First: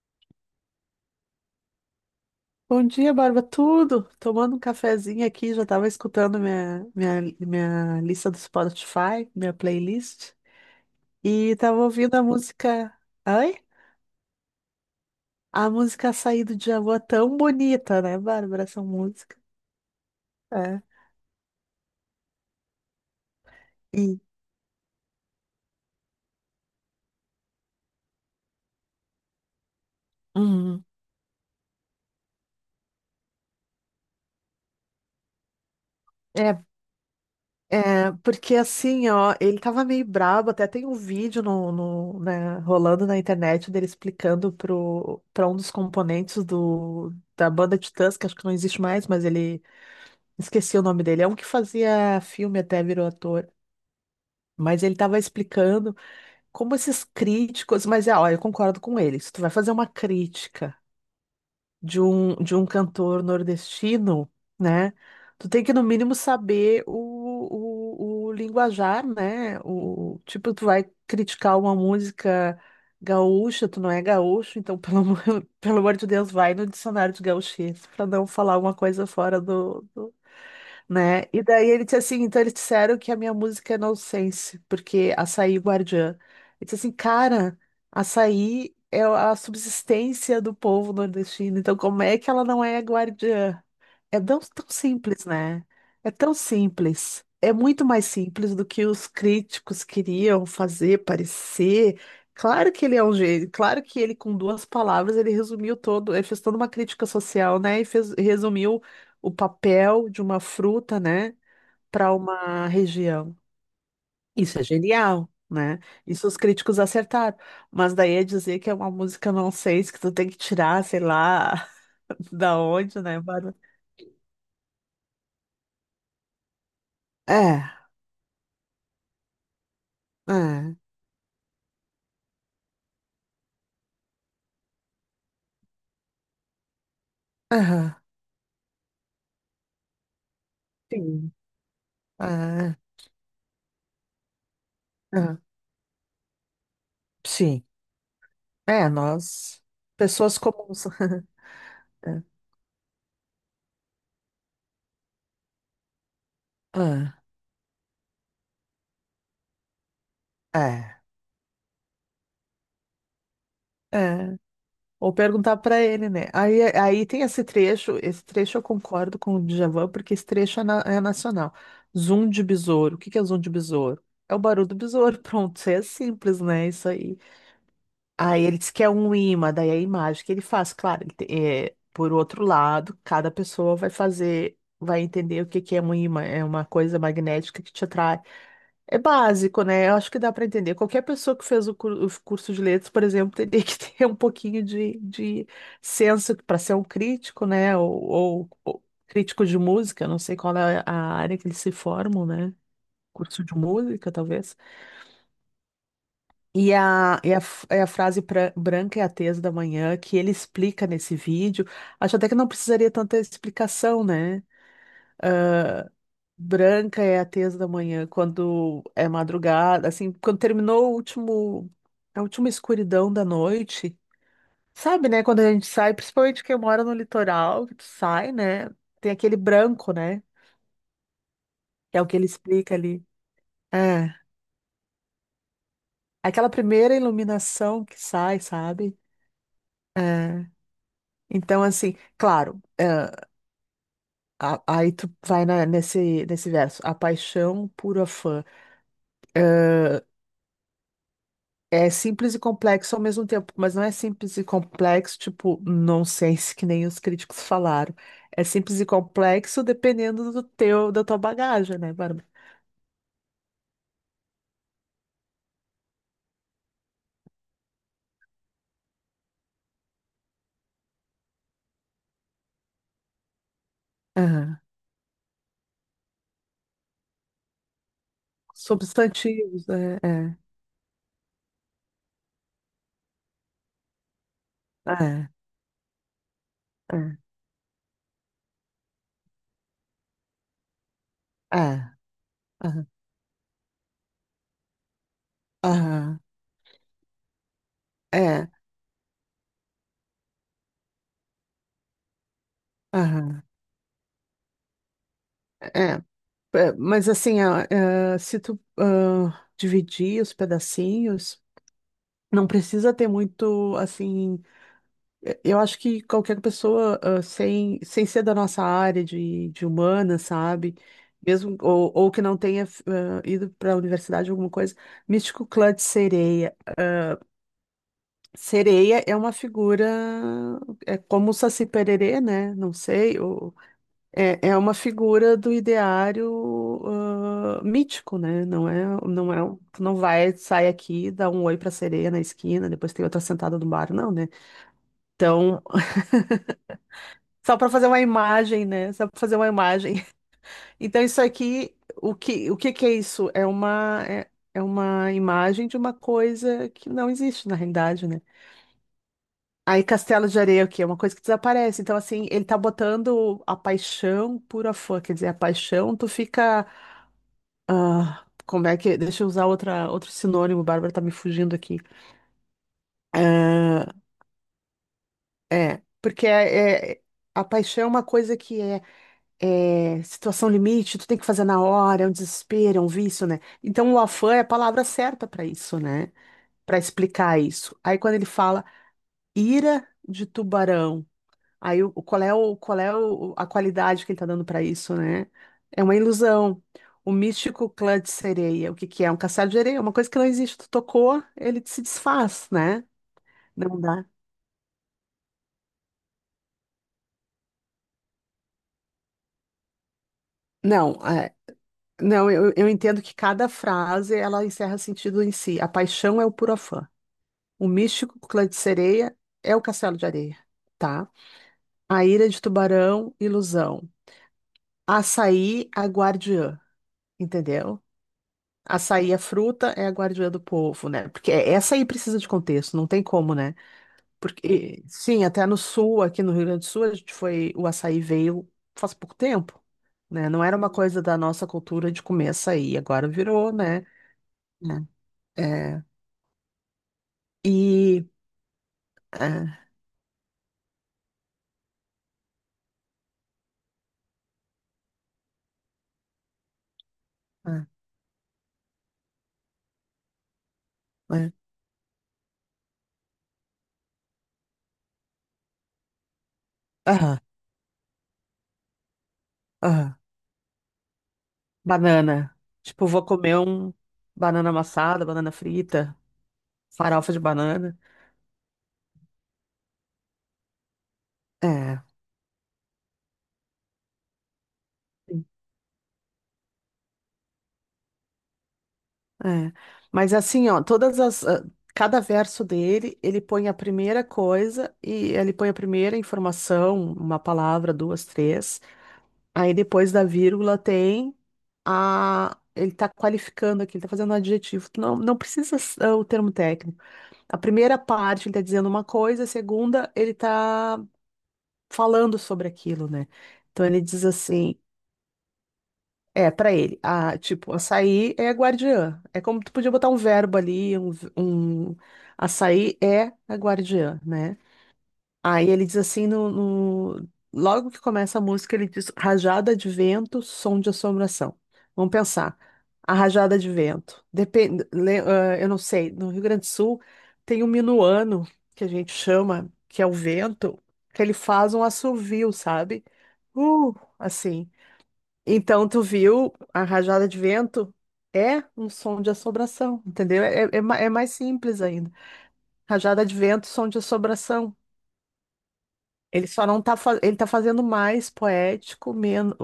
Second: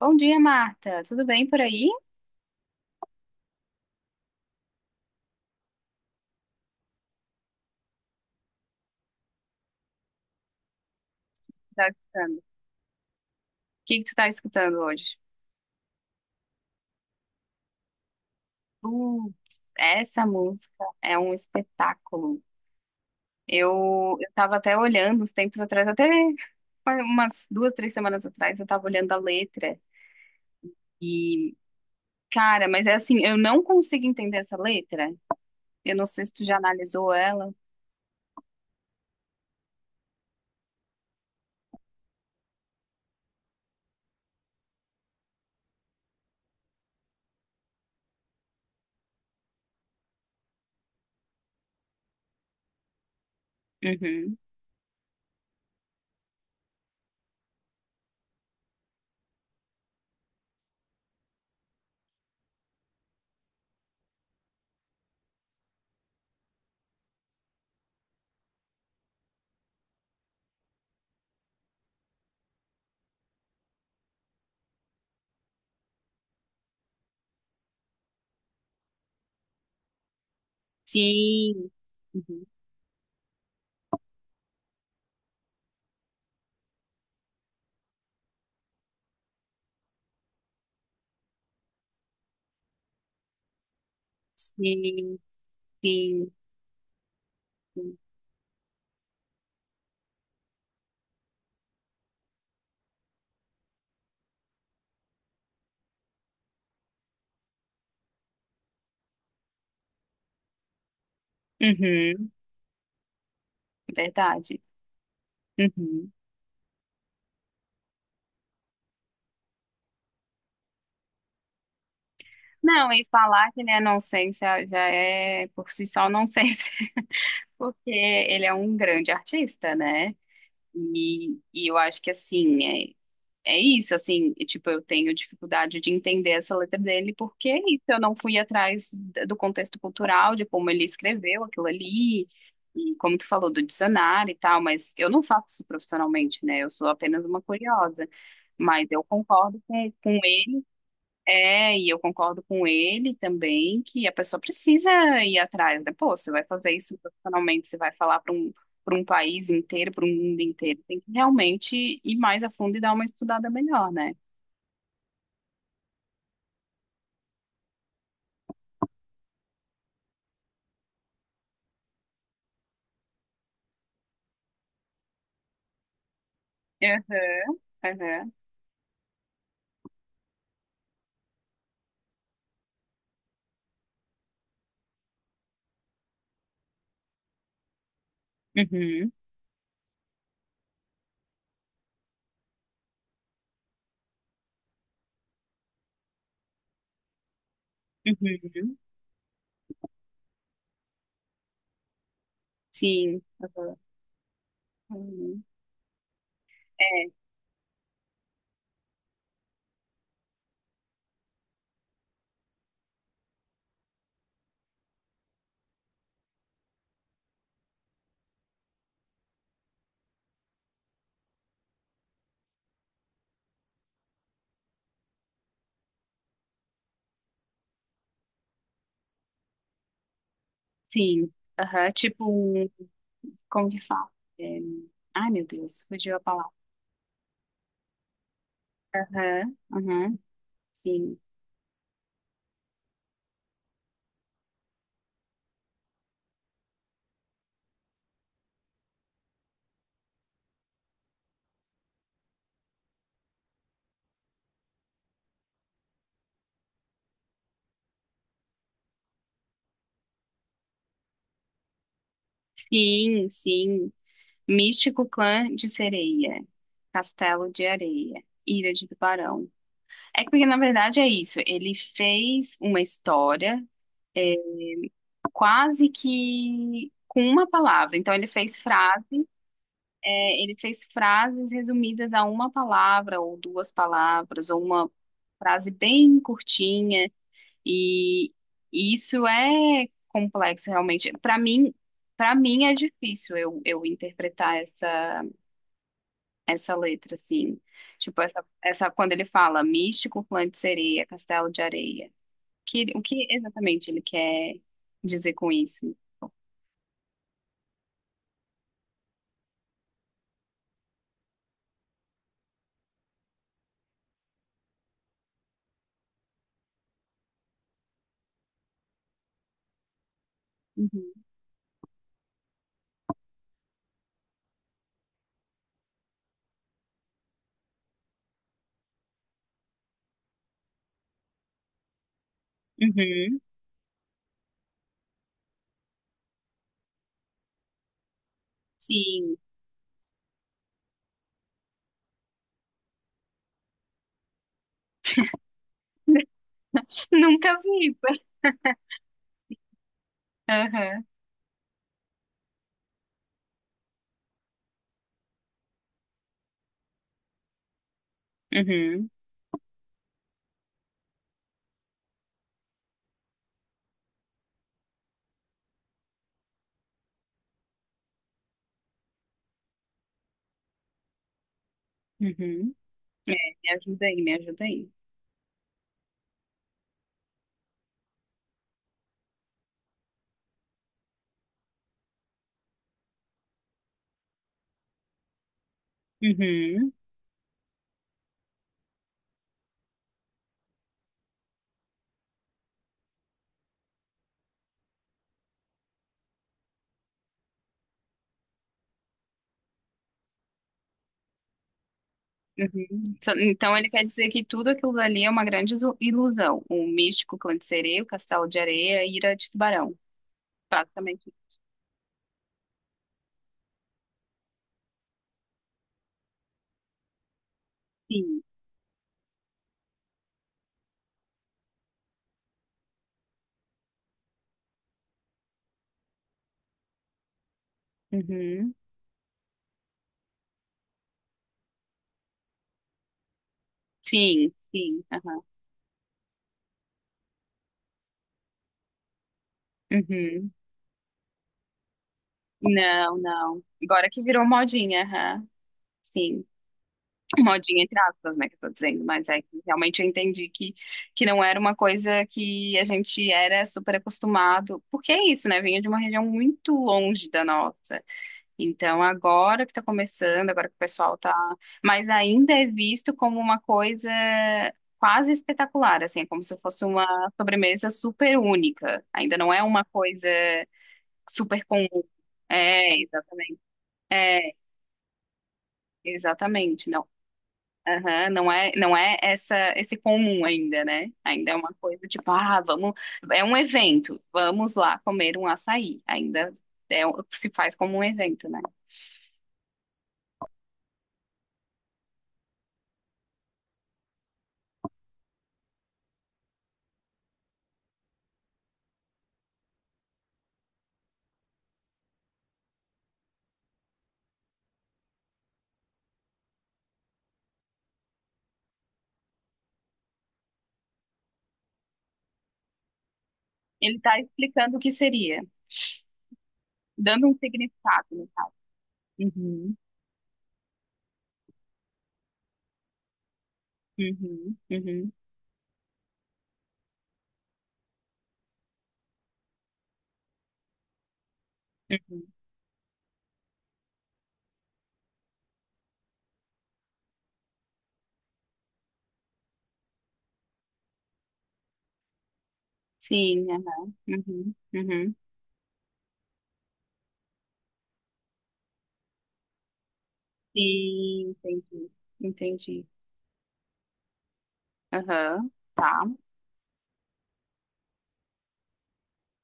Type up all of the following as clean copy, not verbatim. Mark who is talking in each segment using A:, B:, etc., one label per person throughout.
A: Bom dia, Marta. Tudo bem por aí?
B: Bom dia, Barba. Tudo? Tomando um cafezinho aqui, já estava escutando minha lista do Spotify, minha playlist, e
A: O
B: estava
A: tá
B: ouvindo a
A: escutando? O
B: música. Oi?
A: que que tu tá escutando hoje?
B: A música Açaí do Djavan, tão bonita, né, Bárbara? Essa música.
A: Putz, essa
B: É.
A: música é um espetáculo. Eu,
B: E,
A: eu tava até olhando uns tempos atrás, até umas duas, três semanas atrás, eu tava olhando a letra
B: uhum.
A: e, cara, mas é assim, eu não consigo entender essa letra. Eu não sei se tu já
B: É,
A: analisou ela.
B: é, porque assim, ó, ele tava meio brabo, até tem um vídeo no, né, rolando na internet dele explicando pra um dos componentes do, da banda Titãs, que acho que não existe mais, mas ele esqueci o nome dele. É um que fazia filme até virou ator.
A: Uhum.
B: Mas ele estava explicando como esses críticos. Mas é, ó, eu concordo com ele. Se tu vai fazer uma crítica de um cantor nordestino, né? Tu tem que, no mínimo, saber o linguajar, né? O, tipo, tu vai criticar uma música gaúcha, tu não é gaúcho, então, pelo amor de Deus, vai no dicionário de gauchês para não falar uma coisa fora do né? E daí
A: Sim.
B: ele disse assim, então
A: Uhum.
B: eles disseram que a minha música é nonsense, porque açaí guardiã. Ele disse assim, cara, açaí é a subsistência do povo nordestino, então como é que ela não é guardiã? É tão
A: Sim,
B: simples, né? É
A: sim,
B: tão simples. É muito
A: sim.
B: mais simples do que os críticos queriam fazer parecer. Claro que ele é um gênio, claro que ele, com duas palavras, ele resumiu todo, ele fez toda uma crítica social, né? E fez, resumiu o papel de uma fruta, né, para
A: Uhum.
B: uma região. Isso
A: Verdade.
B: é genial, né?
A: Uhum.
B: Isso os críticos acertaram. Mas daí é dizer que é uma música não sei que tu tem que tirar, sei lá, da
A: Não,
B: onde,
A: e
B: né,
A: falar
B: Bárbara?
A: que ele é nonsense é, já é por si só nonsense,
B: É,
A: porque ele é um grande artista, né?
B: é.
A: E eu acho que assim, é, é isso, assim, e, tipo, eu tenho dificuldade de entender essa letra dele, porque é isso,
B: Aham,
A: eu não fui atrás do contexto cultural, de como ele
B: sim.
A: escreveu aquilo ali,
B: Ah,
A: e como tu falou do dicionário e tal, mas eu não
B: ah,
A: faço isso profissionalmente, né? Eu sou apenas uma
B: sim.
A: curiosa. Mas
B: É,
A: eu concordo
B: nós,
A: com
B: pessoas comuns.
A: é, e eu
B: É.
A: concordo com ele também que a pessoa precisa ir atrás, né? Pô, você vai fazer isso
B: Ah,
A: profissionalmente, você vai falar para um país inteiro, para um mundo inteiro.
B: é,
A: Tem que realmente ir mais a fundo e dar uma estudada melhor, né?
B: é. Ou perguntar pra ele, né? Aí tem esse trecho eu concordo com o Djavan, porque esse trecho é nacional. Zoom de besouro. O que que é zoom de besouro? É o barulho do besouro. Pronto, é simples, né? Isso aí.
A: Aham, aham.
B: Aí ele diz que é um imã, daí é a imagem que ele faz, claro, é, por outro lado, cada pessoa vai fazer, vai entender o que que é um imã, é uma coisa magnética que te atrai. É
A: Uhum,
B: básico, né? Eu acho que dá para entender. Qualquer pessoa que fez o curso de letras, por exemplo, teria que ter um pouquinho de senso para ser um crítico, né?
A: uhum.
B: Ou crítico de música, não sei qual é a área que eles se formam, né?
A: Sim.
B: Curso de
A: Aham.
B: música, talvez.
A: Uhum. É,
B: É a frase branca é a tesa da manhã, que ele explica nesse vídeo, acho até que não precisaria tanta explicação, né? Branca é a tesa da manhã, quando é madrugada, assim, quando terminou o último, a última escuridão da noite, sabe, né? Quando a gente sai, principalmente quem mora no litoral, que tu sai, né? Tem aquele branco, né?
A: sim. Aham.
B: Que é o que
A: Tipo,
B: ele explica ali.
A: como que
B: É,
A: fala? É, ai, meu Deus, fugiu a
B: aquela
A: palavra.
B: primeira iluminação que sai, sabe?
A: Aham, aham.
B: É.
A: Sim.
B: Então, assim, claro. É, Aí tu vai nesse verso. A paixão pura fã. Ahn, é simples e complexo ao mesmo tempo, mas não é simples e complexo, tipo, nonsense, que nem os críticos falaram. É simples e complexo dependendo do teu, da tua bagagem, né, Bárbara?
A: Sim, sim. Místico Clã de Sereia, Castelo de Areia, Ilha de Tubarão. É que porque, na verdade, é isso. Ele fez uma história
B: Aham.
A: quase que com uma palavra. Então, ele fez frase,
B: Substantivos, né?
A: é, ele fez frases resumidas a uma palavra ou duas palavras, ou uma
B: É,
A: frase bem curtinha.
B: é,
A: E isso é complexo, realmente.
B: é,
A: Para mim é
B: aham,
A: difícil eu interpretar essa
B: aham,
A: essa letra, assim. Tipo, essa,
B: é,
A: essa quando ele fala místico, clã de sereia, castelo de areia. Que, o que
B: aham,
A: exatamente ele quer dizer com isso?
B: é. É, mas assim, se tu dividir os pedacinhos. Não precisa ter muito, assim. Eu acho que qualquer pessoa, sem, sem ser da nossa área de humana, sabe?
A: Uhum.
B: Mesmo, ou que não tenha, ido para a universidade, alguma coisa. Místico Clã de Sereia. Sereia é uma figura. É como o Saci Pererê, né? Não sei.
A: Uhum.
B: Ou, é uma figura do ideário, mítico, né? Não é, não
A: Sim.
B: é. Tu não vai, sai aqui, dá um oi pra sereia na esquina, depois tem outra sentada no bar, não, né? Então, só
A: Nunca
B: para fazer
A: vi.
B: uma imagem, né? Só para fazer uma imagem. Então,
A: Aham.
B: isso aqui, o que que é isso? É uma imagem de uma coisa que não existe na realidade, né?
A: Uhum.
B: Aí, Castelo de Areia, o quê? É uma coisa que desaparece. Então, assim, ele tá botando a paixão pura fã. Quer dizer, a paixão, tu fica. Como é que. Deixa eu usar outro sinônimo, Bárbara tá me fugindo aqui.
A: Uhum. Me
B: Ah,
A: ajuda aí, me ajuda aí.
B: é, a paixão é uma coisa que é situação limite, tu tem que fazer na hora, é um desespero, é um vício, né? Então o afã é a palavra certa para isso, né? Para
A: Uhum.
B: explicar isso. Aí quando ele fala ira de tubarão, aí qual é o, qual é a qualidade que ele tá dando para isso, né? É uma ilusão. O místico clã de sereia, o que que é? Um caçar de areia, uma coisa que não existe. Tu tocou, ele se desfaz, né?
A: Uhum. Então
B: Não
A: ele quer
B: dá.
A: dizer que tudo aquilo ali é uma grande ilusão. O místico clã de sereia, o castelo de areia, a ira de tubarão.
B: Não,
A: Basicamente,
B: é, não, eu entendo que cada frase ela encerra sentido em si. A paixão é o puro afã. O Místico
A: sim.
B: Clã de Sereia é o Castelo de Areia, tá? A Ira de Tubarão, Ilusão. Açaí, a guardiã, entendeu?
A: Uhum.
B: Açaí, a fruta, é a guardiã do povo, né? Porque é, essa aí precisa de contexto, não tem como, né?
A: Sim,
B: Porque,
A: sim.
B: sim,
A: Aham.
B: até no sul, aqui no Rio Grande do Sul, a gente foi, o açaí veio faz pouco tempo, né? Não
A: Uhum.
B: era uma coisa da nossa cultura de comer açaí, agora
A: Não,
B: virou,
A: não.
B: né?
A: Agora que virou modinha,
B: É.
A: aham.
B: É.
A: Sim. Modinha entre
B: E...
A: aspas, né, que eu tô dizendo, mas é
B: É.
A: que realmente eu entendi que não era uma coisa que a gente era super acostumado, porque é isso, né, vinha de uma região muito longe da
B: É.
A: nossa. Então, agora que tá começando, agora que o pessoal
B: É.
A: tá, mas ainda é visto como uma coisa quase espetacular, assim, é como se fosse uma
B: Aham.
A: sobremesa super única. Ainda não é uma
B: Aham.
A: coisa super comum.
B: Banana. Tipo,
A: É,
B: vou comer
A: exatamente.
B: um
A: É.
B: banana amassada, banana frita,
A: Exatamente, não.
B: farofa de banana.
A: Aham, não é, não é essa esse comum ainda, né? Ainda é uma
B: É,
A: coisa tipo, ah, vamos, é um evento, vamos lá
B: sim,
A: comer um açaí. Ainda é, se faz como um evento, né?
B: é. Mas assim, ó, todas as. Cada verso dele, ele põe a primeira coisa e ele põe a primeira informação, uma palavra, duas, três. Aí depois da vírgula tem a. Ele tá qualificando aqui, ele tá fazendo um adjetivo. Tu não, não precisa o termo técnico. A primeira parte ele tá dizendo uma coisa, a segunda ele tá falando sobre aquilo, né? Então ele
A: Ele
B: diz
A: está
B: assim,
A: explicando o que seria,
B: é, pra ele, a,
A: dando um
B: tipo,
A: significado,
B: açaí
A: no
B: é a
A: caso.
B: guardiã. É como tu podia
A: Uhum,
B: botar um verbo ali, um açaí é a guardiã, né?
A: uhum, uhum,
B: Aí ele diz assim, logo que começa a música, ele diz rajada de vento, som de assombração. Vamos
A: uhum.
B: pensar. A rajada de vento. Depende, eu não sei, no Rio Grande do Sul tem um minuano, que a gente chama, que é o vento, que ele faz um assovio, sabe?
A: Sim,
B: Uh,
A: aham,
B: assim.
A: uhum, uhum.
B: Então, tu viu a rajada de vento? É um som de assombração, entendeu? É mais
A: Sim,
B: simples
A: entendi,
B: ainda.
A: entendi.
B: Rajada de vento, som de assombração.
A: Aham, tá.
B: Ele só não tá, ele tá fazendo mais poético, menos,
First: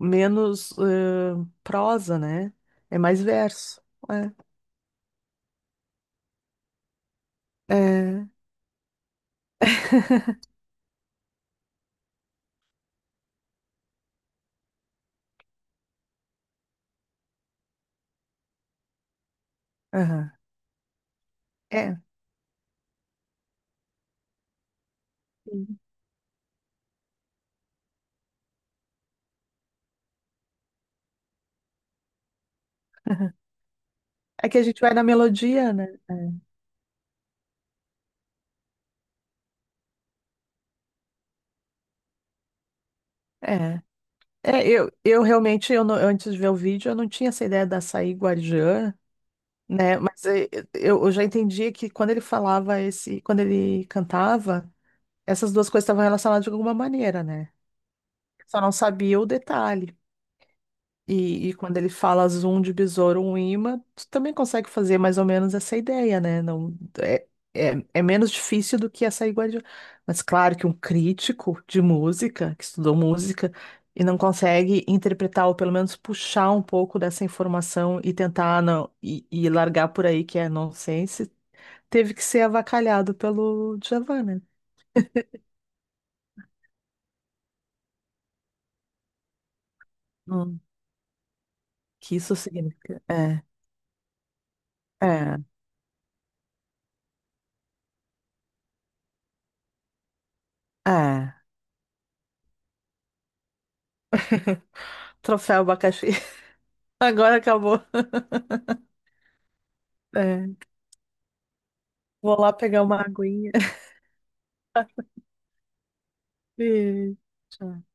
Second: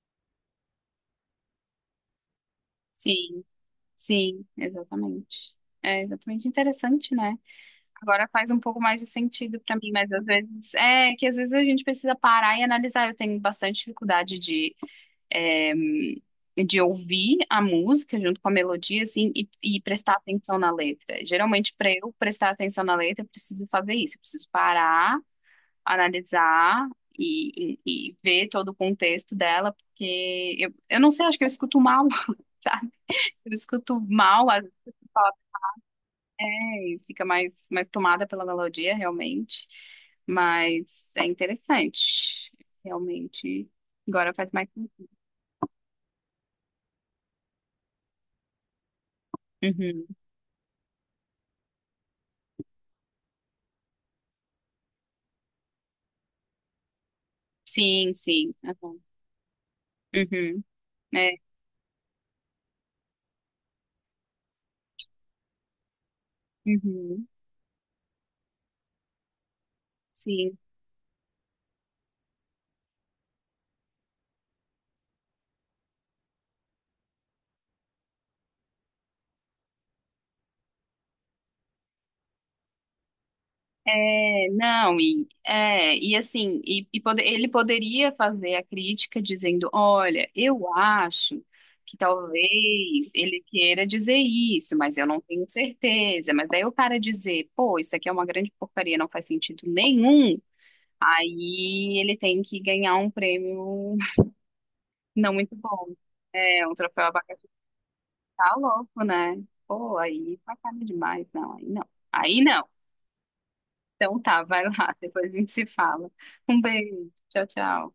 B: menos prosa, né? É mais
A: Sim,
B: verso.
A: sim, exatamente. É exatamente interessante, né?
B: É.
A: Agora
B: É.
A: faz um pouco mais de sentido para mim, mas às vezes é que às vezes a gente precisa parar e analisar. Eu tenho bastante dificuldade de, é, de ouvir a música junto com a melodia, assim, e prestar
B: Aham.
A: atenção na letra. Geralmente, para
B: É.
A: eu prestar atenção na letra, eu preciso fazer isso. Eu preciso parar,
B: Sim.
A: analisar e ver todo o contexto dela, porque eu não sei, acho que eu escuto mal, sabe?
B: Aham.
A: Eu escuto
B: É
A: mal,
B: que
A: às
B: a
A: vezes,
B: gente vai na melodia, né? É.
A: e fica mais, mais tomada pela melodia, realmente. Mas é interessante, realmente.
B: É,
A: Agora faz mais.
B: eu realmente, eu não- antes de ver o vídeo, eu não tinha essa ideia da açaí guardiã, né?
A: Uhum.
B: Mas eu já entendia que quando ele falava esse, quando ele cantava, essas duas coisas estavam relacionadas de alguma maneira, né?
A: Sim, sim,
B: Só não
A: aham.
B: sabia o detalhe.
A: Uhum. É.
B: E quando ele fala zoom de besouro, um imã, tu também consegue fazer mais ou menos essa ideia, né? Não,
A: Uhum.
B: é menos difícil do que essa iguaria. Mas claro
A: Sim.
B: que um crítico de música, que estudou música, e não consegue interpretar, ou pelo menos puxar um pouco dessa informação e tentar não, e largar por aí que é nonsense, teve que ser avacalhado pelo Djavan, né?
A: É, não, e, é, e assim, e ele poderia fazer a crítica dizendo, olha,
B: Hum,
A: eu acho que
B: que isso significa.
A: talvez ele queira dizer isso, mas eu não
B: É,
A: tenho certeza. Mas daí o cara dizer, pô, isso aqui é uma grande porcaria, não faz sentido nenhum.
B: é.
A: Aí ele tem que ganhar um prêmio não muito
B: Troféu
A: bom.
B: abacaxi.
A: É, um troféu
B: Agora
A: abacaxi,
B: acabou.
A: tá louco, né? Pô, aí
B: É,
A: sacana demais. Não, aí não.
B: vou
A: Aí
B: lá
A: não.
B: pegar uma aguinha.
A: Então tá, vai lá, depois a gente se fala. Um beijo.
B: Beijo.
A: Tchau,
B: Tchau.
A: tchau.